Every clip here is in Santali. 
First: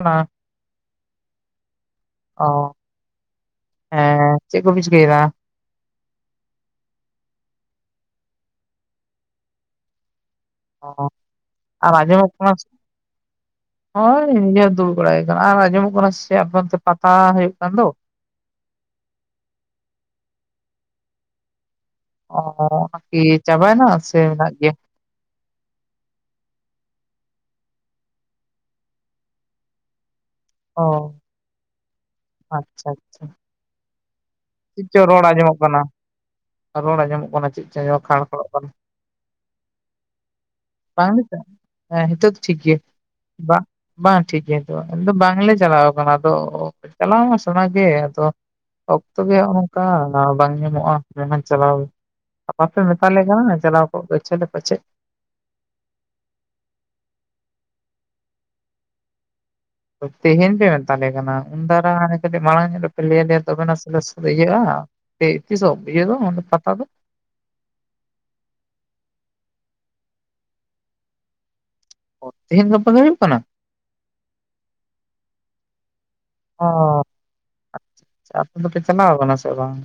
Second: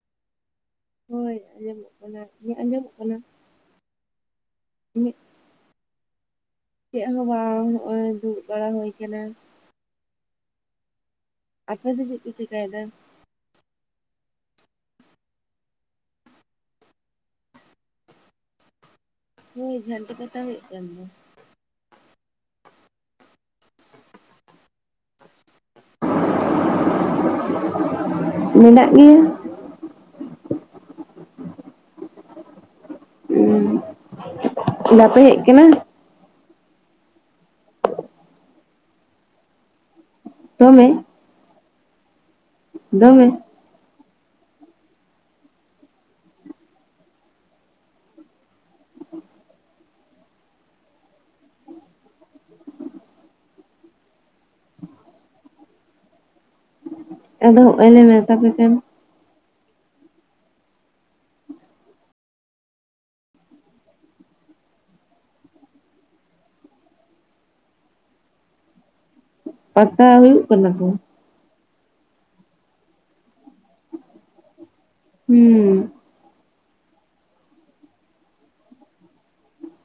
ᱚᱱᱟ ᱦᱳᱭ ᱟᱸᱡᱚᱢᱚᱜ ᱠᱟᱱᱟ ᱚ ᱤᱧᱟᱹᱜ ᱟᱸᱡᱚᱢᱚᱜ ᱠᱟᱱᱟ ᱦᱮᱸ ᱪᱮᱜ ᱠᱚᱯᱮ ᱪᱤᱠᱟᱹᱭ ᱫᱟ? ᱪᱮᱜ ᱦᱚᱸ ᱵᱟᱝ ᱱᱚᱜ-ᱚᱭ ᱫᱩᱲᱩᱵ ᱵᱟᱲᱟ ᱦᱩᱭ ᱠᱟᱱᱟ। ᱚ ᱟᱯᱮ ᱟᱨ ᱫᱚ ᱪᱮᱫ ᱯᱮ ᱟᱸᱡᱚᱢᱚᱜ ᱠᱚᱱᱟ ᱥᱮ ᱪᱤᱠᱟᱭᱮᱫᱟ ᱱᱚᱜ-ᱚᱭ ᱤᱡᱟᱹ ᱫᱩᱲᱩᱵ ᱵᱟᱲᱟ ᱦᱩᱭ ᱠᱟᱱᱟ ᱟᱨ ᱟᱸᱡᱚᱢᱚᱜ ᱠᱟᱱᱟ ᱥᱮ ᱟᱯᱮ ᱚᱱᱛᱮ ᱯᱟᱛᱟ ᱦᱩᱭᱩᱜ ᱠᱟᱱ ᱫᱚ? ᱦᱳᱭ ᱡᱷᱟᱱᱴᱤ ᱯᱟᱛᱟ ᱦᱩᱭᱩᱜ ᱠᱟᱱ ᱫᱚ। ᱚ ᱟᱨᱠᱤ ᱪᱟᱵᱟᱭ ᱱᱟ ᱥᱮ ᱢᱮᱱᱟᱜ ᱜᱮᱭᱟ? ᱢᱮᱱᱟᱜ ᱜᱮᱭᱟ, ᱚ ᱟᱪᱪᱷᱟ ᱟᱪᱪᱷᱟ, [unintelligible] ᱪᱮᱜ ᱪᱚᱝ ᱵᱟᱯᱮ ᱨᱚᱲ ᱦᱮᱡ ᱟᱸᱡᱚᱢᱚᱜ ᱠᱟᱱᱟ? ᱨᱚᱲ ᱟᱸᱡᱚᱢᱚᱜ ᱠᱟᱱᱟ, ᱪᱮᱜ ᱪᱚᱝ ᱠᱷᱟᱲ ᱠᱷᱚᱲᱚᱜ ᱠᱟᱱᱟ? ᱫᱚᱢᱮ [unintelligible] ᱦᱮᱸ ᱦᱮᱛᱚᱜ ᱫᱚ ᱴᱷᱤᱠ ᱜᱮᱭᱟ ᱫᱚᱢᱮ ᱵᱟᱝ ᱵᱟᱝ ᱴᱷᱤᱠ ᱜᱮ ᱛᱚ ᱟᱫᱚ ᱵᱟᱝᱞᱮ ᱪᱟᱞᱟᱣ ᱠᱟᱱᱟ ᱛᱚ ᱪᱟᱞᱟᱣ ᱢᱟ ᱥᱟᱱᱟ ᱜᱮ, ᱟᱫᱚ ᱚᱠᱛᱚ ᱜᱮ ᱱᱚᱝᱠᱟ ᱫᱟᱣ ᱵᱟᱝ ᱧᱟᱢᱚᱜ-ᱟ᱾ ᱮᱱᱠᱷᱟᱱ ᱪᱟᱞᱟᱣ ᱵᱟᱯᱮ ᱢᱮᱛᱟᱞᱮ ᱠᱟᱱᱟ ᱪᱟᱞᱟᱣ ᱠᱚᱜ ᱜᱮᱪᱚᱞᱮ ᱯᱟᱪᱮᱫ᱾ ᱟᱫᱚ ᱦᱚᱜᱼᱚᱭ ᱞᱮ ᱢᱮᱛᱟᱯᱮ ᱠᱟᱱ ᱛᱮᱦᱮᱧ ᱯᱮ ᱢᱮᱛᱟᱞᱮ ᱠᱟᱱᱟ ᱩᱱ ᱫᱟᱨᱟ ᱦᱟᱱᱮ ᱠᱟᱹᱴᱤᱡ ᱢᱟᱲᱟᱝ ᱧᱚᱜ ᱨᱮᱯᱮ ᱞᱟᱹᱭ ᱟᱞᱮᱭᱟ ᱛᱚᱵᱮᱱᱟ ᱥᱮ ᱞᱮ ᱤᱭᱟᱹᱜ- ᱟ᱾ ᱛᱮᱭ ᱛᱤᱥᱚᱜ ᱤᱭᱟᱹ ᱫᱚ ᱚᱱᱟ ᱯᱟᱛᱟ ᱫᱚ? ᱯᱟᱛᱟ ᱦᱩᱭᱩᱜ ᱠᱟᱱᱟ ᱛᱚ᱾ ᱚ ᱛᱮᱦᱮᱧ ᱜᱟᱯᱟ ᱜᱮ ᱦᱩᱭᱩᱜ ᱠᱟᱱᱟ? ᱦᱩᱸ ᱚ ᱟᱪᱪᱷᱟ ᱟᱪᱪᱷᱟ ᱟᱯᱮ ᱫᱚᱯᱮ ᱪᱟᱞᱟᱣ ᱠᱟᱱᱟ ᱥᱮ ᱵᱟᱝ?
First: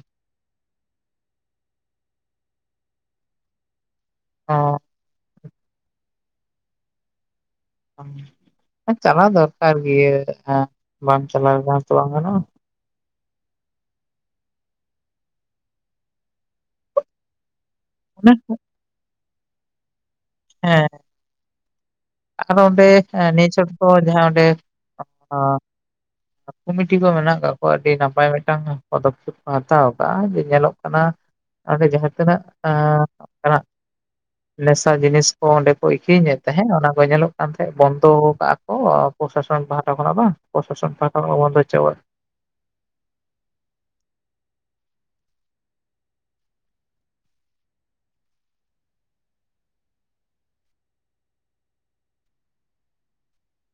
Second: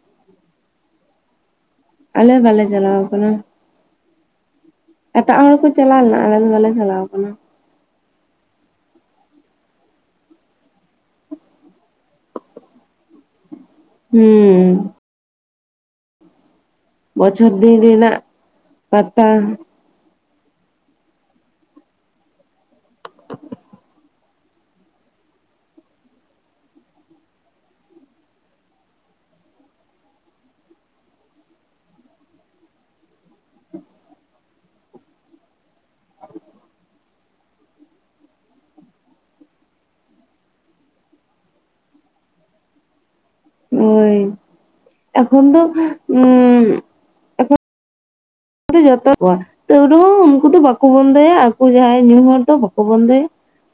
ᱟᱞᱮ ᱵᱟᱞᱮ ᱪᱟᱞᱟᱣ ᱠᱟᱱᱟ᱾ ᱚᱻ ᱮᱴᱟᱜ ᱦᱚᱲ ᱠᱚ ᱪᱟᱞᱟᱣ ᱞᱮᱱᱟ, ᱟᱞᱮ ᱫᱚ ᱵᱟᱞᱮ ᱪᱟᱞᱟᱣ ᱠᱟᱱᱟ᱾ ᱚ ᱟᱨ ᱪᱟᱞᱟᱣ ᱫᱚᱨᱠᱟᱨ ᱜᱮ, ᱵᱟᱢ ᱪᱟᱞᱟᱣ ᱞᱮᱱᱠᱷᱟᱱ ᱛᱚ ᱵᱟᱝ ᱜᱟᱱᱚᱜᱼᱟ᱾ ᱦᱩᱸ ᱵᱚᱪᱷᱚᱨ ᱫᱤᱱ ᱨᱮᱱᱟᱜ ᱚᱱᱮ ᱯᱟᱛᱟ ᱦᱮᱸ ᱟᱫᱚ ᱚᱸᱰᱮ ᱱᱤᱭᱟᱹ ᱪᱷᱚᱴ ᱫᱚ ᱡᱟᱦᱟᱸ ᱚᱸᱰᱮ [unintelligible] ᱠᱚᱢᱤᱴᱤ ᱠᱚ ᱢᱮᱱᱟᱜ ᱠᱟᱜ ᱠᱚᱣᱟ ᱟᱹᱰᱤ ᱱᱟᱯᱟᱭ ᱢᱤᱫᱴᱟᱝ ᱯᱚᱫᱚᱠᱷᱮᱯ ᱠᱚ ᱦᱟᱛᱟᱣ ᱠᱟᱜ ᱼᱟ᱾ ᱡᱮ ᱧᱮᱞᱚᱜ ᱠᱟᱱᱟ ᱚᱸᱰᱮ ᱡᱟᱦᱟᱸ ᱛᱤᱱᱟᱹᱜ ᱟᱸ [unintelligible] ᱱᱮᱥᱟ ᱡᱤᱱᱤᱥ ᱠᱚ ᱚᱸᱰᱮ [unintelligible] ᱟᱹᱠᱷᱨᱤᱧᱮᱫ ᱛᱟᱦᱮᱸᱫ ᱚᱱᱟ ᱠᱚ ᱧᱮᱞᱚᱜ ᱟᱱᱛᱮ ᱵᱚᱱᱫᱚ ᱠᱟᱜ-ᱟ ᱠᱚ ᱯᱨᱚᱥᱟᱥᱚᱱ ᱯᱟᱦᱟᱴᱟ ᱠᱷᱚᱱᱟᱜ ᱵᱟᱝ ᱯᱨᱚᱥᱟᱥᱚᱱ ᱯᱟᱦᱟᱴᱟ ᱠᱷᱚᱱ ᱵᱚᱱᱫᱚ ᱦᱚᱪᱚ ᱠᱟᱜᱼᱟ᱾ ᱦᱳᱭ ᱮᱠᱷᱚᱱ ᱫᱚ ᱩᱸ [unintelligible] ᱟᱫᱚ ᱡᱷᱚᱛᱚ ᱠᱚ ᱛᱟᱹᱣ ᱨᱮᱦᱚ ᱩᱱᱠᱩ ᱫᱚ ᱵᱟᱠᱚ ᱵᱚᱱᱫᱚᱭᱟ, ᱟᱠᱚ ᱡᱟᱦᱟᱸᱭ ᱧᱩ ᱦᱚᱲ ᱫᱚ ᱵᱟᱠᱚ ᱵᱚᱱᱫᱚᱭᱟ᱾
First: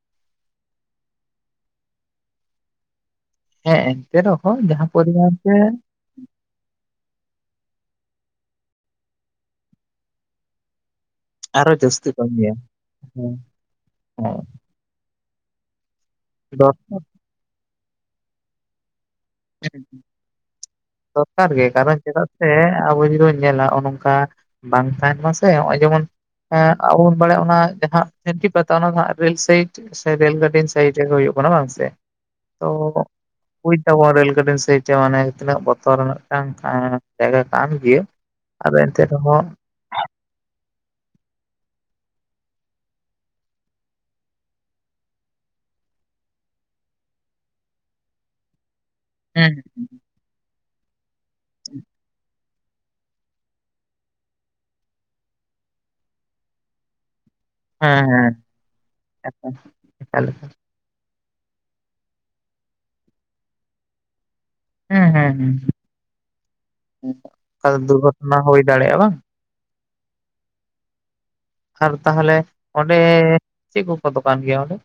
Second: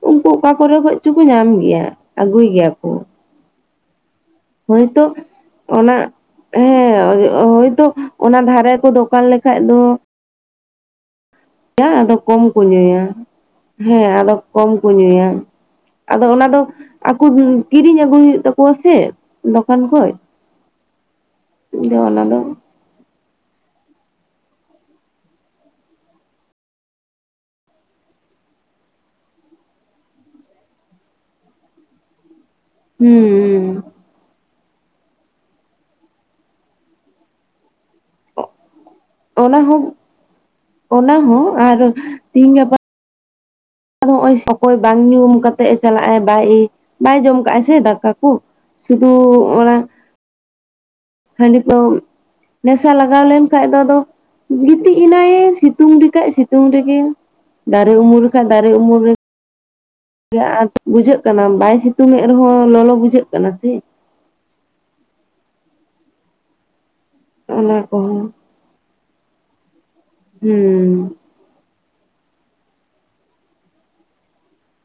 ᱩᱱᱠᱩ ᱚᱠᱟ ᱠᱚᱨᱮ ᱠᱷᱚᱡᱪᱚᱠᱚ ᱧᱟᱢ ᱜᱮᱭᱟ ᱟᱹᱜᱩᱭ ᱜᱮᱭᱟ ᱠᱚ᱾ ᱦᱮᱸᱜ ᱮᱸ ᱮᱱᱛᱮ ᱫᱚ ᱦᱳᱭ ᱛᱚ ᱚᱱᱟ ᱦᱮᱸ ᱦᱳᱭ ᱛᱳ ᱚᱱᱟ ᱫᱷᱟᱨᱮ ᱠᱚ ᱫᱚᱠᱟᱱ ᱞᱮᱠᱷᱟᱡ ᱫᱚ ᱟᱫᱚ ᱠᱚᱢ ᱠᱚ ᱧᱩᱭᱟ ᱦᱮᱸ ᱦᱮᱸ ᱟᱫᱚ ᱠᱚᱢ ᱠᱚ ᱧᱩᱭᱟ ᱟᱫᱚ ᱚᱱᱟ ᱫᱚ ᱫᱚᱨᱠᱟᱨ ᱟᱠᱚ ᱠᱤᱨᱤᱧ ᱟᱹᱜᱩᱭ ᱦᱩᱭᱩᱜ ᱛᱟᱠᱚᱣᱟ ᱥᱮ ᱫᱚᱠᱟᱱ ᱠᱷᱚᱡ ᱫᱚᱨᱠᱟᱨ ᱜᱮ ᱟᱫᱚ ᱠᱟᱨᱚᱱ ᱚᱱᱟ ᱪᱮᱫᱟᱜ ᱫᱚ ᱥᱮ ᱟᱵᱚ ᱡᱩᱫᱤ ᱵᱚᱱ ᱧᱮᱞᱟ ᱱᱚᱜ ᱱᱚᱝᱠᱟ ᱵᱟᱝ ᱛᱟᱦᱮᱱ ᱢᱟᱥᱮ ᱱᱚᱜᱼᱚᱭ ᱡᱮᱢᱚᱱ ᱟᱵᱚ ᱵᱚᱱ ᱵᱟᱲᱟᱭᱟ ᱚᱱᱟ ᱡᱟᱦᱟᱸ ᱡᱷᱟᱱᱹᱴᱤ ᱯᱟᱛᱟ ᱚᱱᱟ ᱫᱚ ᱦᱟᱜ ᱨᱮᱹᱞ ᱥᱟᱭᱤᱰ ᱥᱮ ᱨᱮᱞ ᱜᱟᱹᱰᱤ ᱥᱟᱭᱤᱰ ᱨᱮᱜᱮ ᱦᱩᱭᱩᱜ ᱠᱟᱱᱟ ᱵᱟᱝ ᱥᱮ ᱛᱚ ᱵᱩᱡᱽ ᱦᱩᱸ ᱮᱫᱟ ᱵᱚᱱ ᱨᱮᱹᱞ ᱜᱟᱹᱰᱤ ᱥᱟᱭᱤᱰ ᱢᱟᱱᱮ ᱛᱤᱱᱟᱹᱜ ᱵᱚᱛᱚᱨ ᱟᱱᱟᱜ ᱢᱤᱫᱴᱟᱝ ᱡᱟᱭᱜᱟ ᱠᱟᱱ ᱜᱮᱭᱟ ᱟᱫᱚ ᱮᱱᱛᱮ ᱨᱮᱦᱚᱸ ᱚᱱᱟ ᱦᱚᱸ ᱚᱱᱟ ᱦᱚᱸ ᱟᱨ ᱛᱤᱦᱤᱧ ᱜᱟᱯᱟ ᱟᱫᱚ ᱦᱚᱸᱜᱼᱚᱭ ᱚᱠᱚᱭ ᱵᱟᱝ ᱧᱩᱢ ᱠᱟᱛᱮ ᱮ ᱪᱟᱞᱟᱜᱼ ᱟᱭ ᱵᱟᱭ [unintelligible] ᱵᱟᱭ ᱡᱚᱢ ᱠᱟᱜᱟᱭ ᱥᱮ ᱫᱟᱠᱟ ᱠᱚ ᱥᱩᱫᱩ ᱦᱮᱸ ᱚᱱᱟ ᱦᱟᱸᱰᱤ ᱯᱟᱹᱣ ᱱᱮᱥᱟ ᱞᱟᱜᱟᱣ ᱞᱮᱱᱠᱟᱷᱡ ᱫᱚ ᱟᱫᱚ ᱜᱤᱛᱤᱡ ᱮᱱᱟᱭ ᱮ ᱥᱤᱛᱩᱝ ᱨᱮ ᱠᱷᱟᱡ ᱥᱤᱛᱩᱝ ᱨᱮᱜᱮ ᱫᱟᱨᱮ ᱦᱮᱸ ᱩᱢᱩᱞ ᱨᱮ ᱦᱮᱸ ᱠᱷᱟᱡ ᱫᱟᱨᱮ ᱩᱢᱩᱞ ᱨᱮ ᱮᱠᱟᱞ ᱮᱠᱟᱞ ᱟᱫᱚ ᱵᱩᱡᱷᱟᱹᱜ ᱠᱟᱱᱟ ᱵᱟᱭ ᱥᱤᱛᱩᱝ ᱮᱫ ᱨᱮᱦᱚ ᱞᱚᱞᱚ ᱵᱩᱡᱷᱟᱹᱜ ᱠᱟᱱᱟ ᱥᱮ ᱦᱮᱸ ᱦᱮᱸ ᱦᱮᱸ ᱟᱫᱚ ᱚᱱᱟ ᱠᱚᱦᱚᱸ ᱫᱩᱨᱜᱷᱚᱴᱚᱱᱟ ᱦᱩᱭ ᱫᱟᱲᱮᱭᱟᱜᱼᱟ ᱵᱟᱝ ᱦᱩᱸ ᱟᱨ ᱛᱟᱦᱚᱞᱮ ᱚᱸᱰᱮ ᱪᱮᱫ ᱠᱚᱠᱚ ᱫᱚᱠᱟᱱ ᱜᱮᱭᱟ ᱚᱸᱰᱮ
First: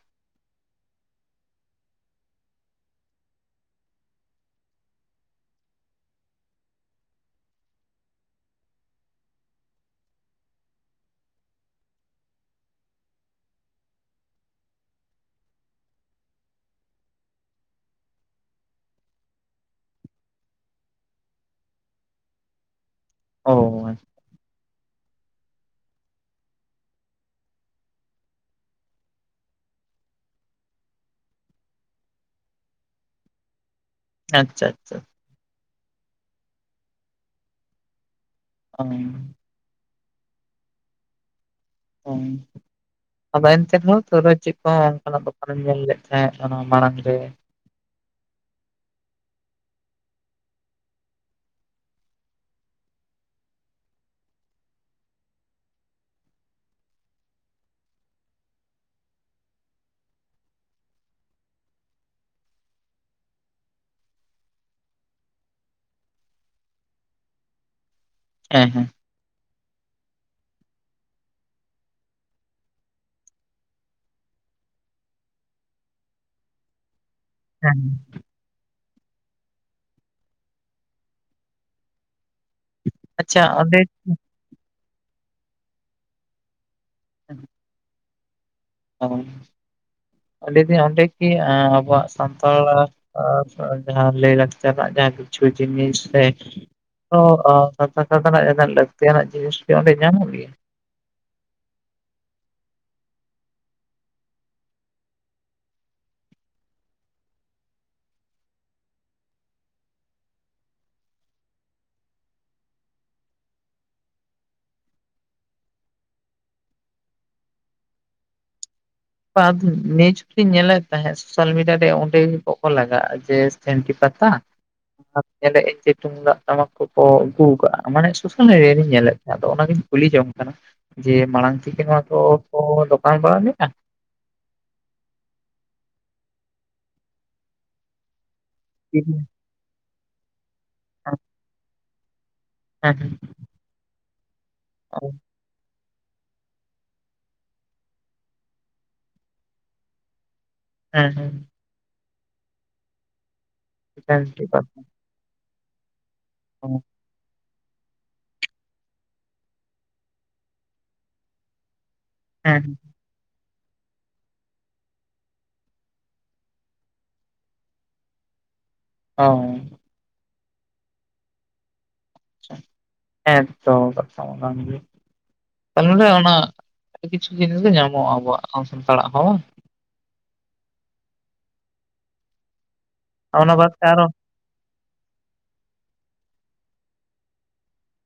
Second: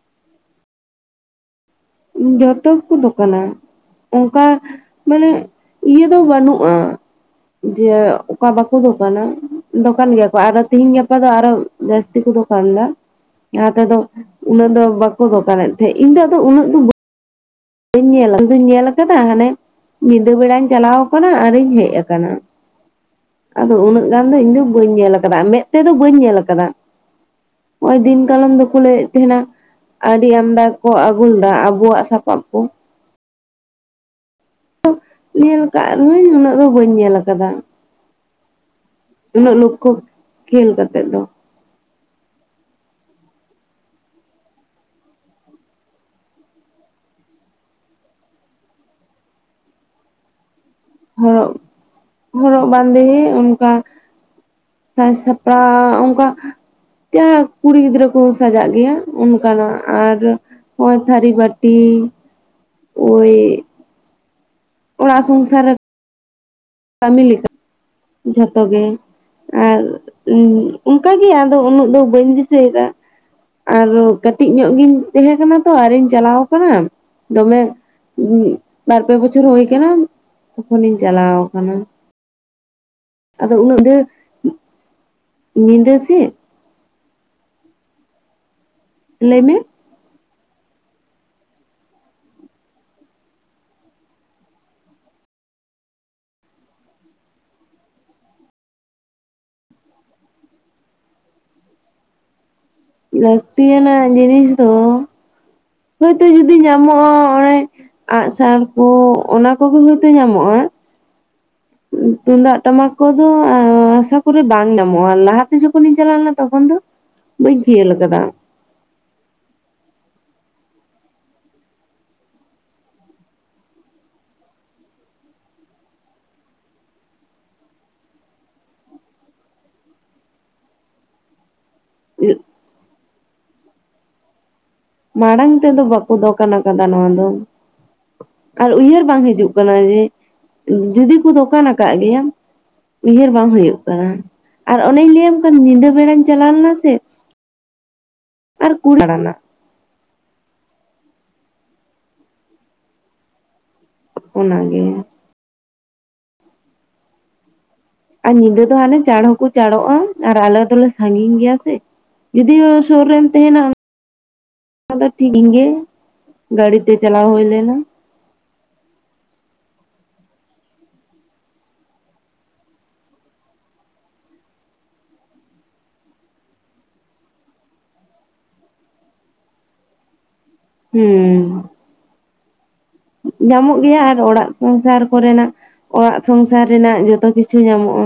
ᱡᱚᱛᱚ ᱜᱮᱠᱚ ᱫᱚᱠᱟᱱᱟ᱾ ᱚᱝᱠᱟ ᱢᱟᱱᱮ ᱤᱭᱟᱹ ᱫᱚ ᱵᱟᱹᱱᱩᱜᱼᱟ᱾ ᱡᱮ ᱚᱠᱟ ᱵᱟᱠᱚ ᱫᱚᱠᱟᱱᱟ ᱫᱚᱠᱟᱱ ᱜᱮᱭᱟ ᱠᱚ ᱟᱨᱚ ᱛᱤᱦᱮᱧ ᱜᱟᱯᱟ ᱫᱚ ᱟᱨᱚ ᱡᱟᱹᱥᱛᱤ ᱠᱚ ᱫᱚᱠᱟᱱ ᱫᱟ ᱞᱟᱦᱟ ᱛᱮᱫᱚ ᱩᱱᱟᱹᱜ ᱫᱚ ᱵᱟᱠᱚ ᱫᱚᱠᱟᱱᱮᱫ ᱛᱟᱦᱮᱸᱡ, ᱤᱧ ᱫᱚ ᱟᱫᱚ ᱩᱱᱟᱹᱜ [unintelligible] ᱵᱟᱹᱧ ᱧᱮᱞᱼᱟ ᱤᱧ ᱫᱩᱧ ᱧᱮᱞ ᱟᱠᱟᱫᱟ ᱦᱟᱱᱮ ᱧᱤᱫᱟᱹ ᱵᱮᱲᱟᱧ ᱪᱟᱞᱟᱣ ᱠᱟᱱᱟ ᱟᱨᱤᱧ ᱦᱮᱡ ᱠᱟᱱᱟ᱾ ᱚ ᱟᱫᱚ ᱩᱱᱟᱹᱜ ᱜᱟᱱ ᱫᱚ ᱤᱧ ᱫᱚ ᱵᱟᱹᱧ ᱧᱮᱞ ᱠᱟᱫᱟ ᱢᱮᱫ ᱛᱮᱫᱚ ᱵᱟᱹᱧ ᱧᱮᱞ ᱠᱟᱫᱟ᱾ ᱦᱚᱸᱚᱭ ᱫᱤᱱ ᱠᱟᱞᱚᱢ ᱫᱚᱠᱚ ᱞᱟᱹᱭᱮᱫ ᱛᱟᱦᱮᱱᱟ ᱟᱹᱰᱤ ᱟᱢᱫᱟ ᱠᱚ ᱟᱹᱜᱩᱞ ᱫᱟ ᱟᱵᱚᱣᱟᱜ ᱥᱟᱯᱟᱵ ᱠᱚ᱾ ᱟᱪᱪᱷᱟ ᱟᱪᱪᱷᱟ᱾ ᱧᱮᱞ ᱠᱟᱜ ᱨᱮᱦᱚᱸᱧ ᱩᱱᱟᱹᱜ ᱫᱚ ᱵᱟᱹᱧ ᱧᱮᱞ ᱟᱠᱟᱫᱟ᱾ ᱚ ᱩᱱᱟᱹᱜ ᱞᱚᱠᱠᱷᱚ ᱠᱷᱮᱞ ᱠᱟᱛᱮᱜ ᱫᱚ [unintelligible] ᱟᱫᱚ ᱮᱱᱛᱮ ᱨᱮᱦᱚᱸ ᱞᱟᱹᱭ ᱨᱮᱦᱚ ᱪᱮᱫ ᱠᱚ ᱚᱱᱠᱟᱱᱟᱜ ᱫᱚᱠᱟᱱᱮᱢ ᱧᱮᱞ ᱞᱮᱫ ᱛᱟᱦᱮᱸ ᱚᱱᱟ ᱢᱟᱲᱟᱝ ᱨᱮ? ᱦᱚᱨᱚᱜ ᱦᱚᱨᱚᱜ ᱵᱟᱸᱫᱮ ᱚᱱᱠᱟ ᱥᱟᱡᱽ ᱥᱟᱯᱟᱣ ᱚᱝᱠᱟ ᱡᱟᱦᱟᱸ ᱠᱩᱲᱤ ᱜᱤᱫᱽᱨᱟᱹ ᱠᱚ ᱥᱟᱡᱟᱜ ᱜᱮᱭᱟ ᱚᱱᱠᱟᱱᱟᱜ ᱟᱨ ᱦᱳᱭ ᱛᱷᱟᱨᱤ ᱵᱟᱴᱤ ᱳᱭ ᱚᱲᱟᱜ ᱥᱚᱝᱥᱟᱨᱮ ᱠᱟᱹᱢᱤ ᱞᱮᱠᱟ ᱡᱷᱚᱛᱚ ᱦᱮᱸ ᱜᱮ᱾ ᱦᱮᱸ ᱟᱨ ᱚᱱᱠᱟᱜᱮ ᱟᱫᱚ ᱩᱱᱟᱹᱜ ᱫᱚ ᱵᱟᱹᱧ ᱫᱤᱥᱟᱹᱭᱫᱟ᱾ ᱟᱨ ᱠᱟᱹᱴᱤᱡ ᱧᱚᱜ ᱜᱤᱧ ᱛᱮᱦᱮᱸ ᱠᱟᱱᱟ ᱛᱚ ᱟᱨᱤᱧ ᱪᱟᱞᱟᱣ ᱟᱠᱟᱱᱟ᱾ ᱫᱚᱢᱮ ᱦᱮᱸ ᱵᱟᱨᱯᱮ ᱵᱚᱪᱷᱚᱨ ᱦᱳᱭ ᱠᱟᱱᱟ ᱛᱚᱠᱷᱚᱱᱤᱧ ᱪᱟᱞᱟᱣ ᱠᱟᱱᱟ᱾ ᱟᱪᱷᱟ ᱟᱫᱚ ᱚᱸᱰᱮ ᱩᱱᱟᱹᱜ ᱰᱷᱮᱨ ᱧᱤᱫᱟᱹ ᱥᱮᱫ [inaudible] ᱞᱟᱹᱭ ᱢᱮ᱾ ᱟᱰᱤ ᱫᱤᱱ ᱚᱸᱰᱮ ᱠᱤ ᱟᱸᱵᱚᱣᱟᱸᱜ ᱥᱟᱱᱛᱟᱲ ᱟᱲᱟ ᱟᱨ ᱡᱟᱦᱟᱸ ᱞᱟᱹᱭ ᱞᱟᱠᱪᱟᱨ ᱨᱮᱱᱟᱜ ᱡᱟᱦᱟᱸ ᱠᱤᱪᱷᱩ ᱡᱤᱱᱤᱥ ᱥᱮ ᱚ, ᱚ [unintelligible] ᱨᱮᱱᱟᱜ ᱞᱟᱹᱠᱛᱤ ᱟᱱᱟᱜ ᱡᱤᱱᱤᱥ ᱠᱚ ᱚᱸᱰᱮ ᱧᱟᱢᱚᱜ ᱜᱮᱭᱟ? ᱞᱟᱹᱠᱛᱤᱭᱟ ᱱᱟᱜ ᱡᱤᱱᱤᱥ ᱫᱚ ᱦᱳᱭ ᱛᱚ ᱡᱩᱫᱤ ᱧᱟᱢᱚᱜᱼᱟ᱾ ᱚᱱᱮ ᱟᱸᱜ ᱥᱟᱨ ᱠᱚ ᱚᱱᱟ ᱠᱚᱜᱮ ᱦᱚᱭᱵᱛᱚ ᱧᱟᱢᱚᱜ-ᱟ᱾ ᱛᱩᱢᱫᱟᱜ ᱴᱟᱢᱟᱠ ᱠᱚᱫᱚ ᱟᱸᱥᱟ ᱠᱚᱨᱮ ᱵᱟᱝ ᱧᱟᱢᱚᱜᱼᱟ᱾ ᱞᱟᱦᱟ ᱛᱮ ᱡᱚᱠᱷᱚᱱ ᱤᱧ ᱪᱟᱞᱟᱣ ᱞᱮᱱᱟ ᱛᱚᱠᱷᱚᱱ ᱫᱚ ᱵᱟᱹᱧ ᱠᱷᱤᱭᱟᱹᱞ ᱟᱠᱟᱫᱟ᱾ ᱱᱤᱭᱟᱹ ᱡᱚᱠᱷᱟᱹᱧ ᱧᱮᱞᱮᱫ ᱛᱟᱦᱮᱸᱫ ᱥᱳᱥᱟᱞ ᱢᱤᱰᱤᱭᱟ ᱨᱮ ᱚᱸᱰᱮ ᱠᱚᱠᱚ ᱞᱟᱜᱟᱜᱼᱟ ᱡᱮ ᱥᱮᱱᱴᱤ ᱯᱟᱛᱟ᱾ ᱟᱫᱚ ᱧᱮᱞᱮ ᱤᱧ ᱡᱮ ᱛᱩᱢᱫᱟᱜ ᱴᱟᱢᱟᱠ ᱠᱚᱠᱚ ᱟᱹᱜᱩᱣ ᱠᱟᱜᱟ, ᱢᱟᱱᱮ ᱥᱳᱥᱟᱹᱱ [unintelligible] ᱧᱮᱞᱮᱜ ᱠᱚᱣᱟ ᱟᱫᱚ ᱚᱱᱟᱜᱤᱧ ᱠᱩᱞᱤ ᱡᱚᱝ ᱠᱟᱱᱟ ᱡᱮ ᱢᱟᱲᱟᱝ ᱛᱷᱩᱠᱮ ᱱᱚᱣᱟ ᱠᱚ ᱠᱚ ᱫᱚᱠᱟᱱ ᱵᱟᱲᱟ ᱞᱮᱜᱼᱟ? ᱢᱟᱲᱟᱝ ᱛᱮᱫᱚ ᱵᱟᱠᱚ ᱫᱚᱠᱟᱱ ᱠᱟᱫᱟ ᱱᱚᱣᱟ ᱫᱚ ᱟᱨ ᱩᱭᱦᱟᱹᱨ ᱵᱟᱝ ᱦᱮᱸ ᱦᱤᱡᱩᱜ ᱠᱟᱱᱟ ᱡᱮ ᱡᱩᱫᱤ ᱠᱚ ᱫᱚᱠᱟᱱ ᱟᱠᱟᱜ ᱜᱮᱭᱟ᱾ ᱦᱮᱸ ᱩᱭᱦᱟᱹᱨ ᱵᱟᱝ ᱦᱳᱭᱳᱜ ᱠᱟᱱᱟ ᱟᱨ ᱚᱱᱮᱧ ᱞᱟᱹᱭᱟᱢ ᱠᱟᱱ ᱧᱤᱫᱟᱹ ᱵᱮᱲᱟᱧ ᱪᱟᱞᱟᱣ ᱞᱮᱱᱟ ᱥᱮ᱾ ᱟᱨ [unintelligible] ᱦᱮᱸ, ᱦᱮᱸ᱾ ᱚᱱᱟᱜᱮ [inaudible] [inaudible] ᱟᱨ ᱧᱤᱫᱟᱹ ᱫᱚ ᱦᱟᱱᱮ ᱪᱟᱬ ᱦᱚᱸᱠᱚ ᱪᱟᱲᱚᱜᱼᱟ ᱟᱨ ᱟᱞᱮ ᱫᱚᱞᱮ ᱥᱟᱸᱜᱤᱧ ᱜᱮᱭᱟ ᱥᱮ᱾ ᱡᱚᱫᱤᱭᱳ ᱦᱮᱸ ᱥᱳᱨ ᱨᱮᱢ ᱛᱟᱦᱮᱱᱟ ᱟᱫᱚ [inaudible] ᱜᱮ ᱜᱟᱹᱲᱤ ᱛᱮ ᱪᱟᱞᱟᱣ ᱦᱩᱭ ᱞᱮᱱᱟ᱾ ᱚ ᱦᱮᱸ ᱛᱚ ᱠᱟᱛᱷᱟ ᱢᱟ ᱠᱟᱱ ᱜᱮᱭᱟ ᱛᱟᱦᱚᱞᱮ ᱚᱸᱰᱮ ᱚᱱᱟ ᱟᱹᱰᱤ ᱠᱤᱪᱷᱩ ᱡᱤᱱᱤᱥ ᱜᱮ ᱧᱟᱢᱚᱜᱼᱟ ᱟᱵᱚᱣᱟᱜ ᱥᱟᱱᱛᱟᱲ ᱟᱜ ᱦᱚᱸ ᱦᱩᱸ ᱚᱱᱟ ᱵᱟᱫ ᱧᱟᱢᱚᱜ ᱛᱮ ᱜᱮᱭᱟ ᱟᱨᱚ ᱟᱨ ᱚᱲᱟᱜ ᱥᱚᱝᱥᱟᱨ ᱠᱚᱨᱮᱱᱟᱜ ᱚᱲᱟᱜ ᱥᱚᱝᱥᱟᱨ ᱨᱮᱱᱟᱜ ᱡᱚᱛᱚ ᱠᱤᱪᱷᱩ ᱧᱟᱢᱚᱜᱼᱟ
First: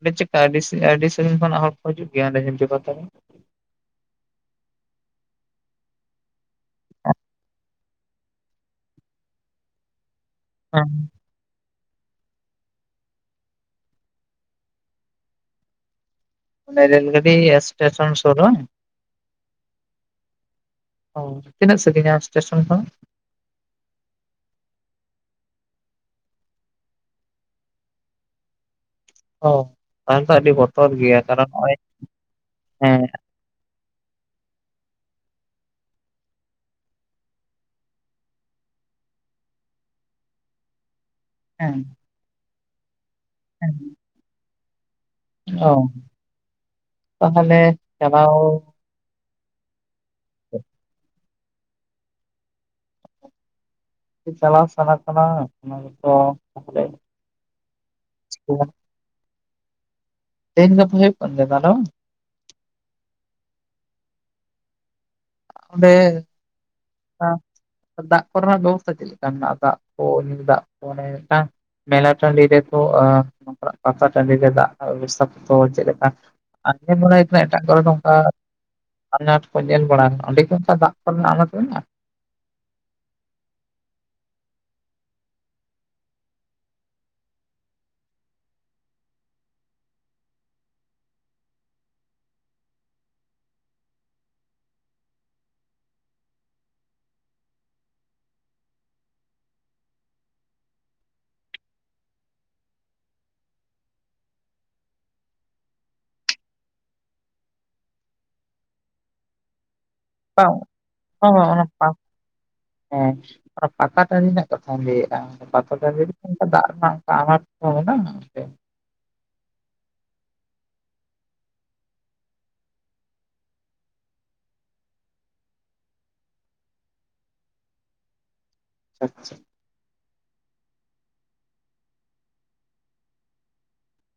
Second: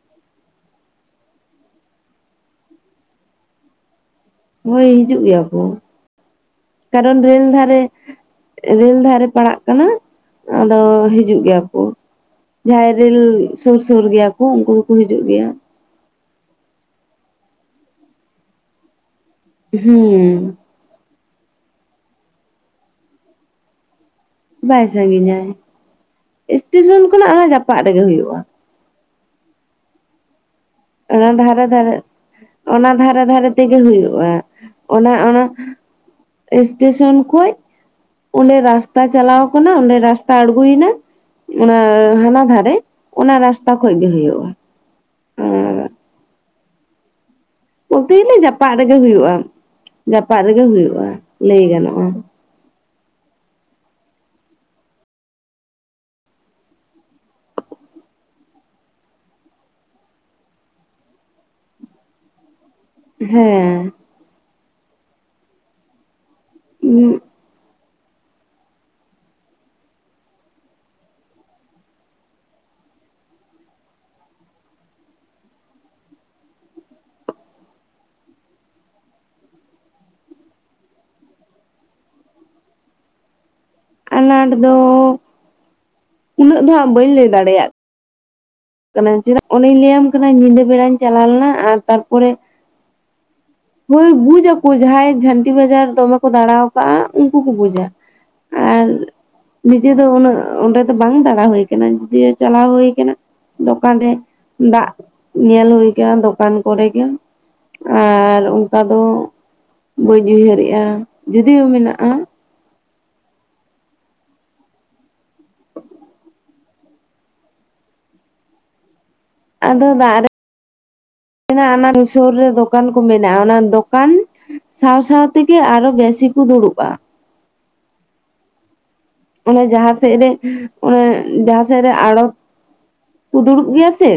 ᱚᱸᱰᱮ ᱪᱮᱠᱟ ᱟᱹᱰᱤ [unintelligible] ᱟᱹᱰᱤ ᱥᱟᱺᱜᱤᱧ ᱠᱷᱚᱱᱟᱜ ᱦᱚᱲ ᱠᱚ ᱦᱤᱡᱩᱜ ᱜᱮᱭᱟ ᱚᱸᱰᱮ ᱡᱷᱟᱹᱱᱴᱤ ᱯᱟᱛᱟ ᱨᱮ ᱦᱳᱭ ᱦᱤᱡᱩᱜ ᱜᱮᱭᱟ ᱠᱚ ᱠᱟᱨᱚᱱ ᱨᱮᱹᱞ ᱫᱷᱟᱨᱮ ᱨᱮᱹᱞ ᱫᱷᱟᱨᱮ ᱯᱟᱲᱟᱜ ᱠᱟᱱᱟ ᱟᱫᱚ ᱦᱮᱸ᱾ ᱦᱤᱡᱩᱜ ᱜᱮᱭᱟ ᱠᱚ ᱡᱟᱦᱟᱸᱭ ᱨᱮᱹᱞ ᱥᱩᱨ ᱥᱩᱨ ᱜᱮᱭᱟ ᱠᱚ ᱩᱱᱠᱩ ᱦᱩᱠᱚ ᱦᱤᱡᱩᱜ ᱜᱮᱭᱟ ᱚᱸᱰᱮ ᱨᱮᱞ ᱜᱟᱹᱰᱤ ᱥᱴᱮᱥᱚᱱ ᱥᱩᱨ ᱵᱟᱝ ᱦᱩᱸ ᱚ ᱛᱤᱱᱟᱹᱜ ᱥᱟᱺᱜᱤᱧᱟ ᱥᱴᱮᱥᱚᱱ ᱠᱷᱚᱱ ᱵᱟᱭ ᱥᱟᱺᱜᱤᱧᱟᱭ ᱥᱴᱮᱥᱚᱱ ᱠᱷᱚᱱᱟᱜ ᱚᱱᱟ ᱡᱟᱯᱟᱜ ᱨᱮᱜᱮ ᱦᱩᱭᱩᱜᱼᱟ ᱚ ᱛᱟᱞᱦᱮ ᱛᱚ ᱟᱹᱰᱤ ᱵᱚᱛ ᱚᱱᱟ ᱫᱷᱟᱨᱮ ᱫᱷᱟᱨᱮ ᱚᱱᱟ ᱦᱮᱸ ᱫᱷᱟᱨᱮ ᱫᱷᱟᱨᱮ ᱛᱮᱜᱮ ᱦᱩᱭᱩᱜᱼᱟ ᱚᱱᱟ ᱚᱱᱟ ᱥᱴᱮᱥᱚᱱ ᱠᱷᱚᱡ ᱚᱸᱰᱮ ᱨᱟᱥᱛᱟ ᱪᱟᱞᱟᱣ ᱟᱠᱟᱱᱟ ᱚᱸᱰᱮ ᱨᱟᱥᱛᱟ ᱟᱬᱜᱚᱭᱮᱱᱟ ᱚᱱᱟ ᱦᱮᱸ ᱦᱟᱱᱟ ᱫᱷᱟᱨᱮ ᱚᱱᱟ ᱨᱟᱥᱛᱟ ᱠᱷᱚᱡ ᱜᱮ ᱦᱩᱭᱩᱜᱼᱟ ᱚ ᱛᱟᱦᱟᱞᱮ ᱵᱚᱞᱛᱮ ᱜᱮᱞᱮ ᱡᱟᱯᱟᱜ ᱨᱮᱜᱮ ᱦᱩᱭᱩᱜᱼᱟ ᱡᱟᱯᱟᱜ ᱨᱮᱜᱮ ᱦᱩᱭᱩᱜᱼᱟ ᱞᱟᱹᱭ ᱜᱟᱱᱚᱜᱼᱟ ᱪᱟᱞᱟᱣ ᱥᱟᱱᱟ ᱠᱟᱱᱟ ᱚᱱᱟ ᱜᱮᱛᱚ ᱛᱟᱦᱚᱞᱮ [unintelligible] ᱛᱮᱦᱮᱧ ᱜᱟᱯᱟ ᱦᱳᱭᱳᱜ ᱠᱟᱱ ᱜᱮᱭᱟ ᱫᱟᱞᱳ ᱦᱮᱸ ᱚᱰᱮ ᱦᱩᱸ ᱫᱟᱜ ᱠᱚᱨᱮᱱᱟᱜ ᱵᱮᱵᱚᱥᱛᱷᱟ ᱪᱮᱫ ᱞᱮᱠᱟ ᱢᱮᱱᱟᱜᱼᱟ ᱫᱟᱜ ᱠᱚ ᱧᱩ ᱫᱟᱜ ᱠᱚ ᱟᱱᱮ ᱴᱟᱝ ᱢᱮᱞᱟ ᱴᱟᱺᱰᱤ ᱨᱮᱫᱚ ᱯᱟᱛᱟ ᱴᱟᱺᱰᱤ ᱨᱮ ᱫᱟᱜ ᱵᱮᱵᱚᱥᱛᱷᱟ ᱠᱚ ᱫᱚ ᱪᱮᱫ ᱞᱮᱠᱟ ᱟᱨ ᱧᱮᱞ ᱵᱟᱲᱟ ᱦᱩᱭ ᱟᱠᱟᱱᱟ ᱮᱴᱟᱜ ᱠᱚᱨᱮ ᱱᱚᱝᱠᱟ ᱟᱱᱟᱴ ᱠᱚ ᱧᱮᱞ ᱵᱟᱲᱟᱜᱼᱟ ᱾ ᱚᱸᱰᱮ ᱠᱤ ᱚᱱᱠᱟ ᱫᱟᱜ ᱠᱚᱨᱮᱱᱟᱜ ᱟᱱᱟᱴ ᱢᱮᱱᱟᱜᱼᱟ ᱟᱱᱟᱴ ᱫᱚ ᱩᱱᱟᱹᱜ ᱫᱚ ᱦᱟᱸᱜ ᱵᱟᱹᱧ ᱞᱟᱹᱭ ᱫᱟᱲᱮᱭᱟᱜ ᱛᱚᱵᱮᱱ ᱪᱮᱫᱟᱜ ᱚᱱᱮᱧ ᱞᱟᱹᱭᱟᱢ ᱠᱟᱱᱟ ᱧᱤᱫᱟᱹ ᱵᱮᱲᱟᱧ ᱪᱟᱞᱟᱣ ᱞᱮᱱᱟ ᱟᱨ ᱛᱟᱨᱯᱚᱨᱮ ᱾ ᱦᱳᱭ ᱵᱩᱡ ᱟᱠᱳ ᱡᱟᱦᱟᱭ ᱡᱷᱟᱹᱱᱴᱤ ᱵᱟᱡᱟᱨ ᱫᱚᱢᱮ ᱠᱚ ᱫᱟᱲᱟᱣ ᱠᱟᱜ ᱟ ᱩᱱᱠᱩ ᱠᱚ ᱵᱩᱡᱟ ᱾ ᱟᱨ ᱱᱤᱡᱮ ᱫᱚ ᱩᱱᱟᱹᱜ ᱚᱸᱰᱮ ᱫᱚ ᱵᱟᱝ ᱫᱟᱲᱟ ᱦᱳᱭ ᱠᱟᱱᱟ ᱡᱩᱫᱤᱭᱳ ᱪᱟᱞᱟᱣ ᱦᱳᱭ ᱠᱟᱱᱟ ᱾ ᱫᱚᱠᱟᱱ ᱨᱮ ᱫᱟᱜ ᱧᱮᱞ ᱦᱳᱭ ᱠᱟᱱᱟ ᱫᱚᱠᱟᱱ ᱠᱚᱨᱮᱜᱮ ᱾ ᱟᱨ ᱚᱱᱠᱟ ᱫᱚ ᱵᱟᱹᱧ ᱵᱟᱝ ᱩᱭᱦᱟᱹᱨᱮᱜ ᱟ ᱵᱟᱝ ᱡᱩᱫᱤᱭᱳ ᱚᱱᱟ ᱯᱟ ᱢᱮᱱᱟᱜ ᱟ ᱾ ᱦᱮᱸ ᱯᱟᱴᱟ ᱴᱟᱺᱰᱤ ᱨᱮᱱᱟᱜ ᱠᱟᱛᱷᱟᱧ ᱞᱟᱹᱭᱮᱜ ᱟ ᱾ ᱯᱟᱛᱟ ᱴᱟᱺᱰᱤ ᱨᱮᱠᱤ ᱚᱱᱠᱟ ᱫᱟᱜ ᱨᱮᱱᱟᱜ ᱚᱱᱠᱟ ᱟᱱᱟᱴ ᱠᱚ ᱢᱮᱱᱟᱜ ᱟ᱾ ᱟᱫᱚ ᱫᱟᱜ ᱨᱮ ᱢᱮᱱᱟᱜ ᱚᱱᱟ ᱥᱳᱨ ᱨᱮ ᱫᱚᱠᱟᱱ ᱠᱚ ᱢᱮᱱᱟᱜ ᱟ ᱚᱱᱟ ᱫᱚᱠᱟᱱ ᱾ ᱥᱟᱶ ᱥᱟᱶ ᱛᱮᱜᱮ ᱟᱨᱦᱚ ᱵᱮᱥᱤ ᱠᱩ ᱫᱩᱲᱩᱵ ᱟ᱾ ᱟᱪᱪᱷᱟ ᱾ ᱚᱱᱮ ᱡᱟᱦᱟ ᱥᱮᱫ ᱨᱮ ᱚᱱᱮ ᱡᱟᱦᱟ ᱥᱮᱫ ᱨᱮ ᱟᱲᱚᱛ ᱠᱩ ᱫᱩᱲᱩᱵ ᱜᱮᱭᱟ ᱥᱮ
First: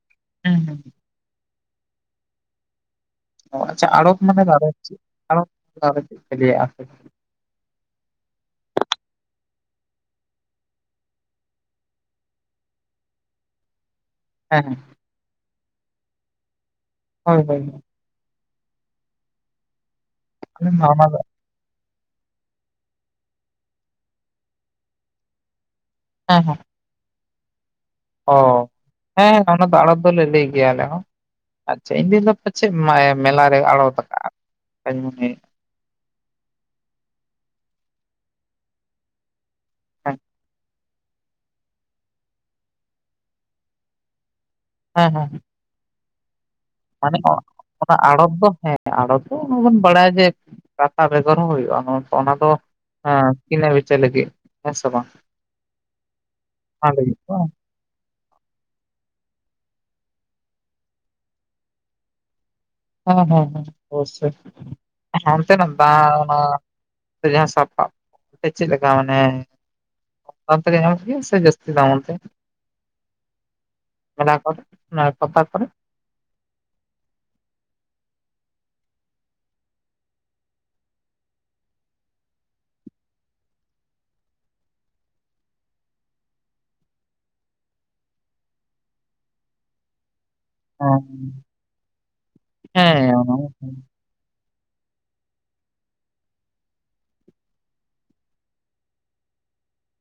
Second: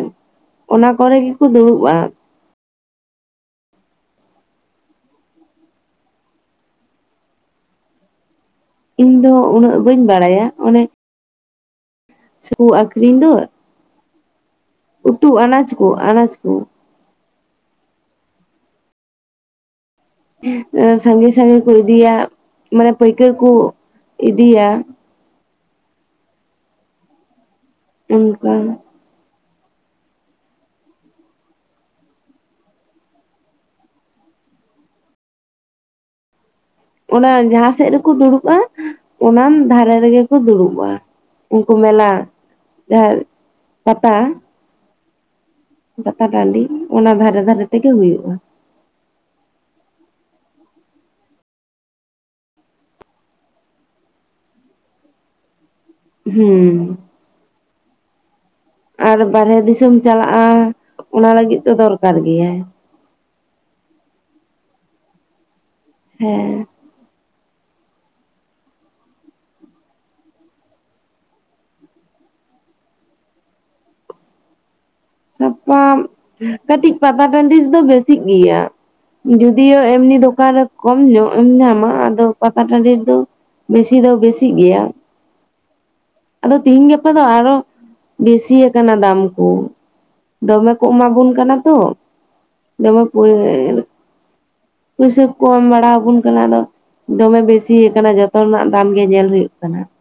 ᱦᱩᱸ ᱾ ᱦᱩᱸ ᱚᱱᱟ ᱠᱚᱨᱮ ᱜᱮᱠᱚ ᱫᱩᱲᱩᱵ ᱟ ᱾ ᱚ ᱟᱪᱷᱟ ᱟᱨᱲᱚᱛ ᱢᱟᱱᱮ ᱟᱨᱚᱛ ᱪᱮᱜ ᱟᱨᱚᱛ ᱟᱨᱦᱚᱸ ᱪᱮᱜ ᱯᱮ ᱞᱟᱹᱭᱟ ᱟᱯᱮ ᱤᱧ ᱫᱚ ᱩᱱᱟᱹᱜ ᱵᱟᱹᱧ ᱵᱟᱲᱟᱭᱟ ᱚᱱᱮ ᱥᱩᱫᱷᱩ ᱟᱹᱠᱨᱤᱧ ᱫᱳ ᱾ ᱦᱮᱜ ᱠᱟᱱᱟ ᱾ ᱩᱛᱩ ᱟᱱᱟᱡ ᱠᱳ ᱟᱱᱟᱡ ᱠᱳ ᱾ ᱦᱳᱭ ᱦᱳᱭ ᱾ ᱟᱞᱮ ᱢᱟ ᱚᱱᱟ ᱫᱚ ᱥᱟᱹᱜᱤᱧ ᱥᱟᱹᱜᱤᱧ ᱠᱳ ᱤᱫᱤᱭᱟ ᱢᱟᱱᱮ ᱯᱟᱹᱭᱠᱟᱹᱨ ᱠᱳ ᱤᱫᱤᱭᱟ ᱾ ᱦᱮᱸ ᱦᱮᱸ ᱾ ᱚ ᱚᱱᱠᱟ ᱦᱮᱸ ᱚᱱᱟ ᱫᱚ ᱟᱲᱚᱛ ᱫᱚᱞᱮ ᱞᱮᱭ ᱜᱮᱭᱟ ᱟᱞᱮ ᱦᱚᱸ ᱾ ᱟᱪᱪᱷᱟ ᱤᱧ ᱫᱩᱧ ᱫᱚ ᱯᱟᱪᱮᱫ ᱢᱟᱭᱟ ᱢᱮᱞᱟᱨᱮ ᱟᱲᱚᱛ ᱠᱟᱜ ᱟ ᱚᱱᱠᱟᱧ ᱢᱚᱱᱮ ᱚᱱᱟ ᱡᱟᱦᱟ ᱥᱮᱫ ᱨᱮᱠᱚ ᱫᱩᱲᱩᱵ ᱟ ᱚᱱᱟᱱ ᱫᱷᱟᱨᱮ ᱦᱮᱸ ᱨᱮᱜᱮ ᱠᱚ ᱫᱩᱲᱩᱵ ᱟ ᱾ ᱩᱱᱠᱩ ᱢᱮᱱᱟᱜ ᱡᱟᱦᱟ ᱯᱟᱛᱟ ᱾ ᱦᱮᱸ ᱦᱮᱸ᱾ ᱯᱟᱛᱟ ᱴᱟᱺᱰᱤ ᱚᱱᱟ ᱢᱟᱱᱮ ᱫᱷᱟᱨᱮ ᱫᱷᱟᱨᱮ ᱛᱮᱜᱮ ᱚᱱᱟ ᱦᱩᱭᱩᱜ ᱟᱲᱚᱛ ᱟ ᱫᱚ ᱾ ᱦᱮᱸ ᱟᱲᱚᱛ ᱫᱚ ᱚᱱᱟᱵᱚᱱ ᱵᱟᱲᱟᱭᱟ ᱡᱮ ᱯᱟᱛᱟ ᱵᱮᱜᱚᱨ ᱦᱚᱸ ᱦᱳᱭᱳᱜ ᱟ ᱚᱱᱟ ᱫᱚ ᱦᱮᱸ ᱠᱤᱱᱟᱹ ᱵᱮᱪᱟᱹ ᱞᱟᱹᱜᱤᱫ ᱦᱮᱸ ᱥᱮ ᱵᱟᱝ? ᱦᱩᱸ ᱚᱱᱟ ᱾ ᱞᱟᱹᱜᱤᱫ ᱵᱟᱝ ᱾ ᱟᱨ ᱵᱟᱨᱦᱮ ᱫᱤᱥᱚᱢ ᱪᱟᱞᱟᱜ ᱟ ᱚᱱᱟ ᱞᱟᱹᱜᱤᱫ ᱫᱚ ᱫᱚᱨᱠᱟᱨ ᱜᱮᱭᱟᱭ ᱾ ᱦᱮᱸ ᱦᱮᱸ ᱦᱮᱸ ᱳᱵᱳᱥᱳᱭ ᱚᱱᱛᱮᱱᱟᱜ ᱫᱟᱜ ᱚᱱᱟ ᱦᱮᱸ ᱾ ᱥᱮ ᱡᱟᱦᱟ ᱥᱟᱯᱟᱵ ᱠᱟᱱ ᱥᱮ ᱪᱮᱫ ᱞᱮᱠᱟ ᱢᱟᱱᱮ? ᱚᱱᱟ ᱛᱮᱜᱮ ᱧᱟᱢᱜ ᱜᱮᱭᱟ ᱥᱮ ᱡᱟᱹᱥᱛᱤ ᱫᱟᱢ ᱚᱱᱛᱮ? ᱚᱱᱟ ᱠᱚ ᱥᱟᱵ ᱠᱟᱜ ᱟᱢ ᱠᱟᱹᱴᱤᱡ ᱯᱟᱛᱟ ᱴᱟᱹᱱᱰᱤ ᱨᱮᱫᱚ ᱵᱮᱥᱤᱜ ᱜᱤᱭᱟ ᱾ ᱡᱩᱫᱤᱭᱳ ᱮᱢᱱᱤ ᱫᱳᱠᱟᱱ ᱨᱮ ᱠᱚᱢ ᱧᱚᱜ ᱮᱢ ᱧᱟᱢᱟ ᱟᱫᱚ ᱯᱟᱛᱟ ᱴᱟᱹᱱᱰᱤ ᱨᱮᱫᱚ ᱾ ᱵᱮᱥᱤ ᱫᱚ ᱵᱮᱥᱤᱜ ᱜᱤᱭᱟ ᱾ ᱟᱫᱚ ᱛᱮᱦᱤᱧ ᱜᱟᱯᱟ ᱫᱚ ᱟᱨᱦᱚ ᱵᱤᱥᱤᱭᱟᱠᱟᱱᱟ ᱫᱟᱢ ᱠᱳ ᱾ ᱫᱚᱢᱮ ᱠᱳ ᱦᱮᱸ ᱮᱢᱟᱵᱳᱱ ᱠᱟᱱᱟ ᱛᱚ ᱫᱚᱢᱮ ᱯᱚᱭ ᱦᱮᱸ ᱯᱩᱭᱥᱟᱹ ᱠᱚ ᱮᱢ ᱵᱟᱲᱟ ᱟᱵᱚᱱ ᱠᱟᱱᱟ ᱫᱚ ᱾ ᱫᱚᱢᱮ ᱵᱮᱥᱤᱭᱟ ᱠᱟᱱᱟ ᱡᱷᱚᱛᱚ ᱨᱮᱱᱟᱜ ᱫᱟᱢ ᱜᱮ ᱧᱮᱞ ᱦᱳᱭᱳᱜ ᱠᱟᱱᱟ ᱾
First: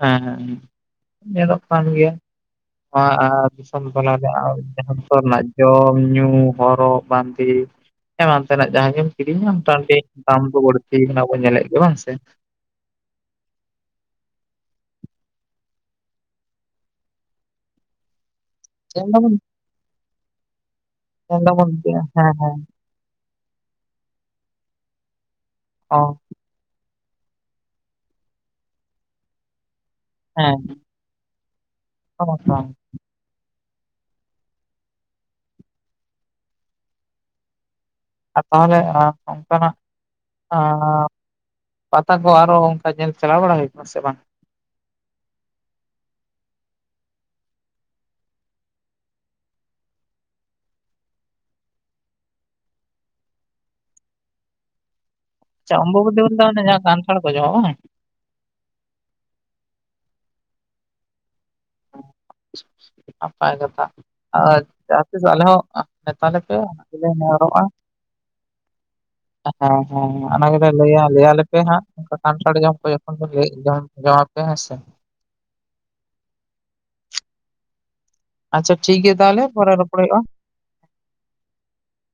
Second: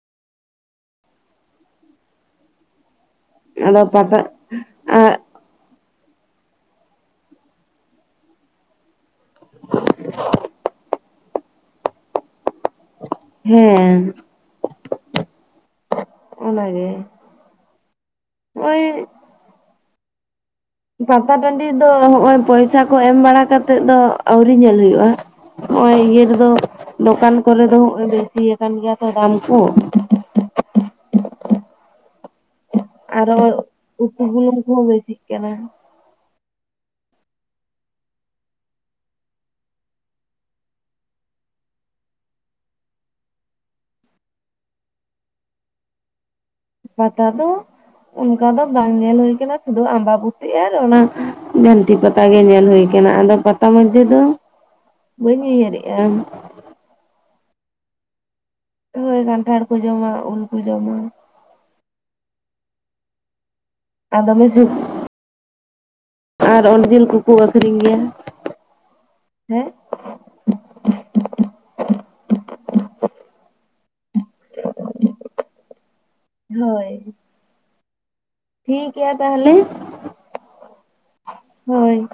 ᱦᱮᱸ ᱦᱮᱸ ᱦᱮᱸ ᱧᱮᱞᱚᱜ ᱠᱟᱱ ᱜᱤᱭᱟ ᱾ ᱱᱚᱣᱟ ᱟᱨ ᱟᱫᱚ ᱥᱚᱞᱛᱚᱞᱟ ᱯᱟᱛᱟ ᱨᱮᱭᱟᱜ ᱫᱤᱥᱚᱢ ᱟᱜ ᱨᱮᱭᱟᱜ [unintelligible] ᱡᱚᱢ ᱧᱩᱸ ᱦᱚᱨᱚᱜ ᱵᱟᱸᱫᱮ ᱮᱢᱟᱱ ᱛᱮᱱᱟᱜ ᱡᱟᱦᱟ ᱜᱮᱢ ᱾ ᱠᱨᱤᱧᱟᱢ ᱴᱟᱱᱴᱤ ᱫᱟᱢ ᱫᱚ ᱵᱟᱹᱲᱛᱤ ᱟᱠᱟᱱᱟ ᱵᱚᱱ ᱧᱮᱞᱮᱫ ᱜᱮᱭᱟ ᱵᱟᱝ ᱥᱮ [unintelligible] ᱴᱷᱮᱱ ᱚᱱᱟᱜᱮ ᱾ ᱪᱮᱫ ᱮᱢ [unintelligible] ᱯᱟᱛᱟ ᱴᱟᱺᱰᱤ ᱫᱚ ᱡᱮ ᱦᱚᱜ ᱦᱮᱸ ᱚᱭ ᱦᱮᱸ ᱯᱚᱭᱥᱟ᱾ ᱠᱚ ᱮᱢ ᱵᱟᱲᱟ ᱠᱟᱛᱮᱫ ᱫᱚ ᱟᱹᱣᱨᱤ ᱧᱮᱞ ᱦᱳᱭᱳᱜᱼᱟ ᱱᱚᱜᱼᱚᱭ ᱚ ᱤᱭᱟᱹ ᱨᱮᱫᱚ ᱫᱚᱠᱟᱱ ᱠᱚᱨᱮ ᱫᱚ ᱦᱚᱜᱼᱚᱭ ᱵᱮᱥᱤᱭᱟᱠᱟᱱ ᱜᱮᱭᱟ ᱛᱚ ᱫᱟᱢ ᱠᱚ ᱦᱮᱸ [unintelligible] ᱟᱨ ᱦᱚᱜᱼᱚᱭ ᱩᱛᱩ ᱵᱩᱞᱩᱝ ᱠᱚᱦᱚᱸ ᱵᱮᱥᱤᱜ ᱠᱟᱱᱟ ᱟᱨ ᱛᱟᱦᱚᱞᱮ ᱟᱢ ᱱᱚᱝᱠᱟᱱᱟᱜ ᱟᱸ ᱯᱟᱛᱟ ᱠᱚ ᱟᱨᱦᱚᱸ ᱚᱱᱠᱟ ᱧᱮᱞ ᱪᱟᱞᱟᱣ ᱵᱟᱲᱟ ᱦᱩᱭ ᱟᱠᱟᱱᱟ ᱥᱮ ᱵᱟᱝ ᱯᱟᱛᱟ ᱫᱚᱻ ᱚᱱᱠᱟ ᱫᱚ ᱵᱟᱝ ᱧᱮᱞ ᱦᱳᱭ ᱟᱠᱟᱱᱟ ᱥᱩᱫᱩ ᱟᱢᱵᱟᱵᱩᱛᱤ ᱟᱨ ᱚᱱᱟ ᱡᱷᱟᱹᱱᱴᱤ ᱯᱟᱼᱼ ᱛᱟ ᱜᱮ ᱧᱮᱞ ᱦᱳᱭ ᱟᱠᱟᱱᱟ ᱟᱫᱚ ᱯᱟᱛᱟ ᱢᱳᱫᱽᱫᱷᱮ ᱫᱚ ᱵᱟᱹᱧ ᱟᱪᱪᱷᱟ ᱩᱭᱦᱟᱹᱨᱮᱜᱼᱟ ᱚᱢᱵᱚᱵᱩᱛᱤ ᱢᱮᱱ ᱛᱮᱫᱚ ᱚᱱᱮ ᱡᱟᱸᱦᱟ ᱠᱟᱱᱴᱷᱟᱲ ᱠᱚ ᱡᱚᱢᱟ ᱵᱟᱝ ᱦᱳᱭ ᱠᱟᱱᱴᱷᱟᱲ ᱠᱚ ᱡᱚᱢᱟ ᱩᱞ ᱠᱚ ᱡᱚᱢᱟ ᱱᱟᱯᱟᱭ ᱠᱟᱛᱷᱟ ᱫᱚᱢᱮ ᱟᱨ ᱥᱩᱠ ᱡᱟᱦᱟᱸ ᱛᱤᱥ ᱟᱞᱮ ᱦᱚᱸ ᱱᱮᱛᱟ ᱞᱮ ᱯᱮ ᱟᱨ ᱚᱱᱟ ᱚᱨ ᱡᱤᱞ ᱜᱮᱞᱮ ᱠᱚᱠᱚ ᱱᱮᱦᱚᱨᱚᱜᱼᱟ ᱟᱹᱠᱷᱨᱤᱧ ᱜᱮᱭᱟ ᱦᱮᱸ ᱦᱮᱸ ᱚᱱᱟ ᱜᱮᱞᱮ ᱞᱟᱹᱭᱟ ᱞᱟᱹᱭ ᱟᱞᱮᱯᱮ ᱱᱷᱟᱜ [unintelligible] ᱠᱟᱱᱴᱷᱟᱲ ᱡᱚᱢ ᱠᱚ ᱡᱚᱠᱷᱚᱱ ᱠᱚ [unintelligible] ᱮᱫᱟ ᱡᱚᱢ ᱟᱯᱮ ᱦᱮᱸ ᱥᱮ ᱦᱳᱭ ᱟᱪᱪᱷᱟ ᱴᱷᱤᱠ ᱜᱤᱭᱟ ᱛᱟᱦᱚᱞᱮ ᱯᱚᱨᱮ ᱨᱚᱯᱚᱲ ᱦᱩᱭᱩᱜᱼᱟ ᱦᱚᱭ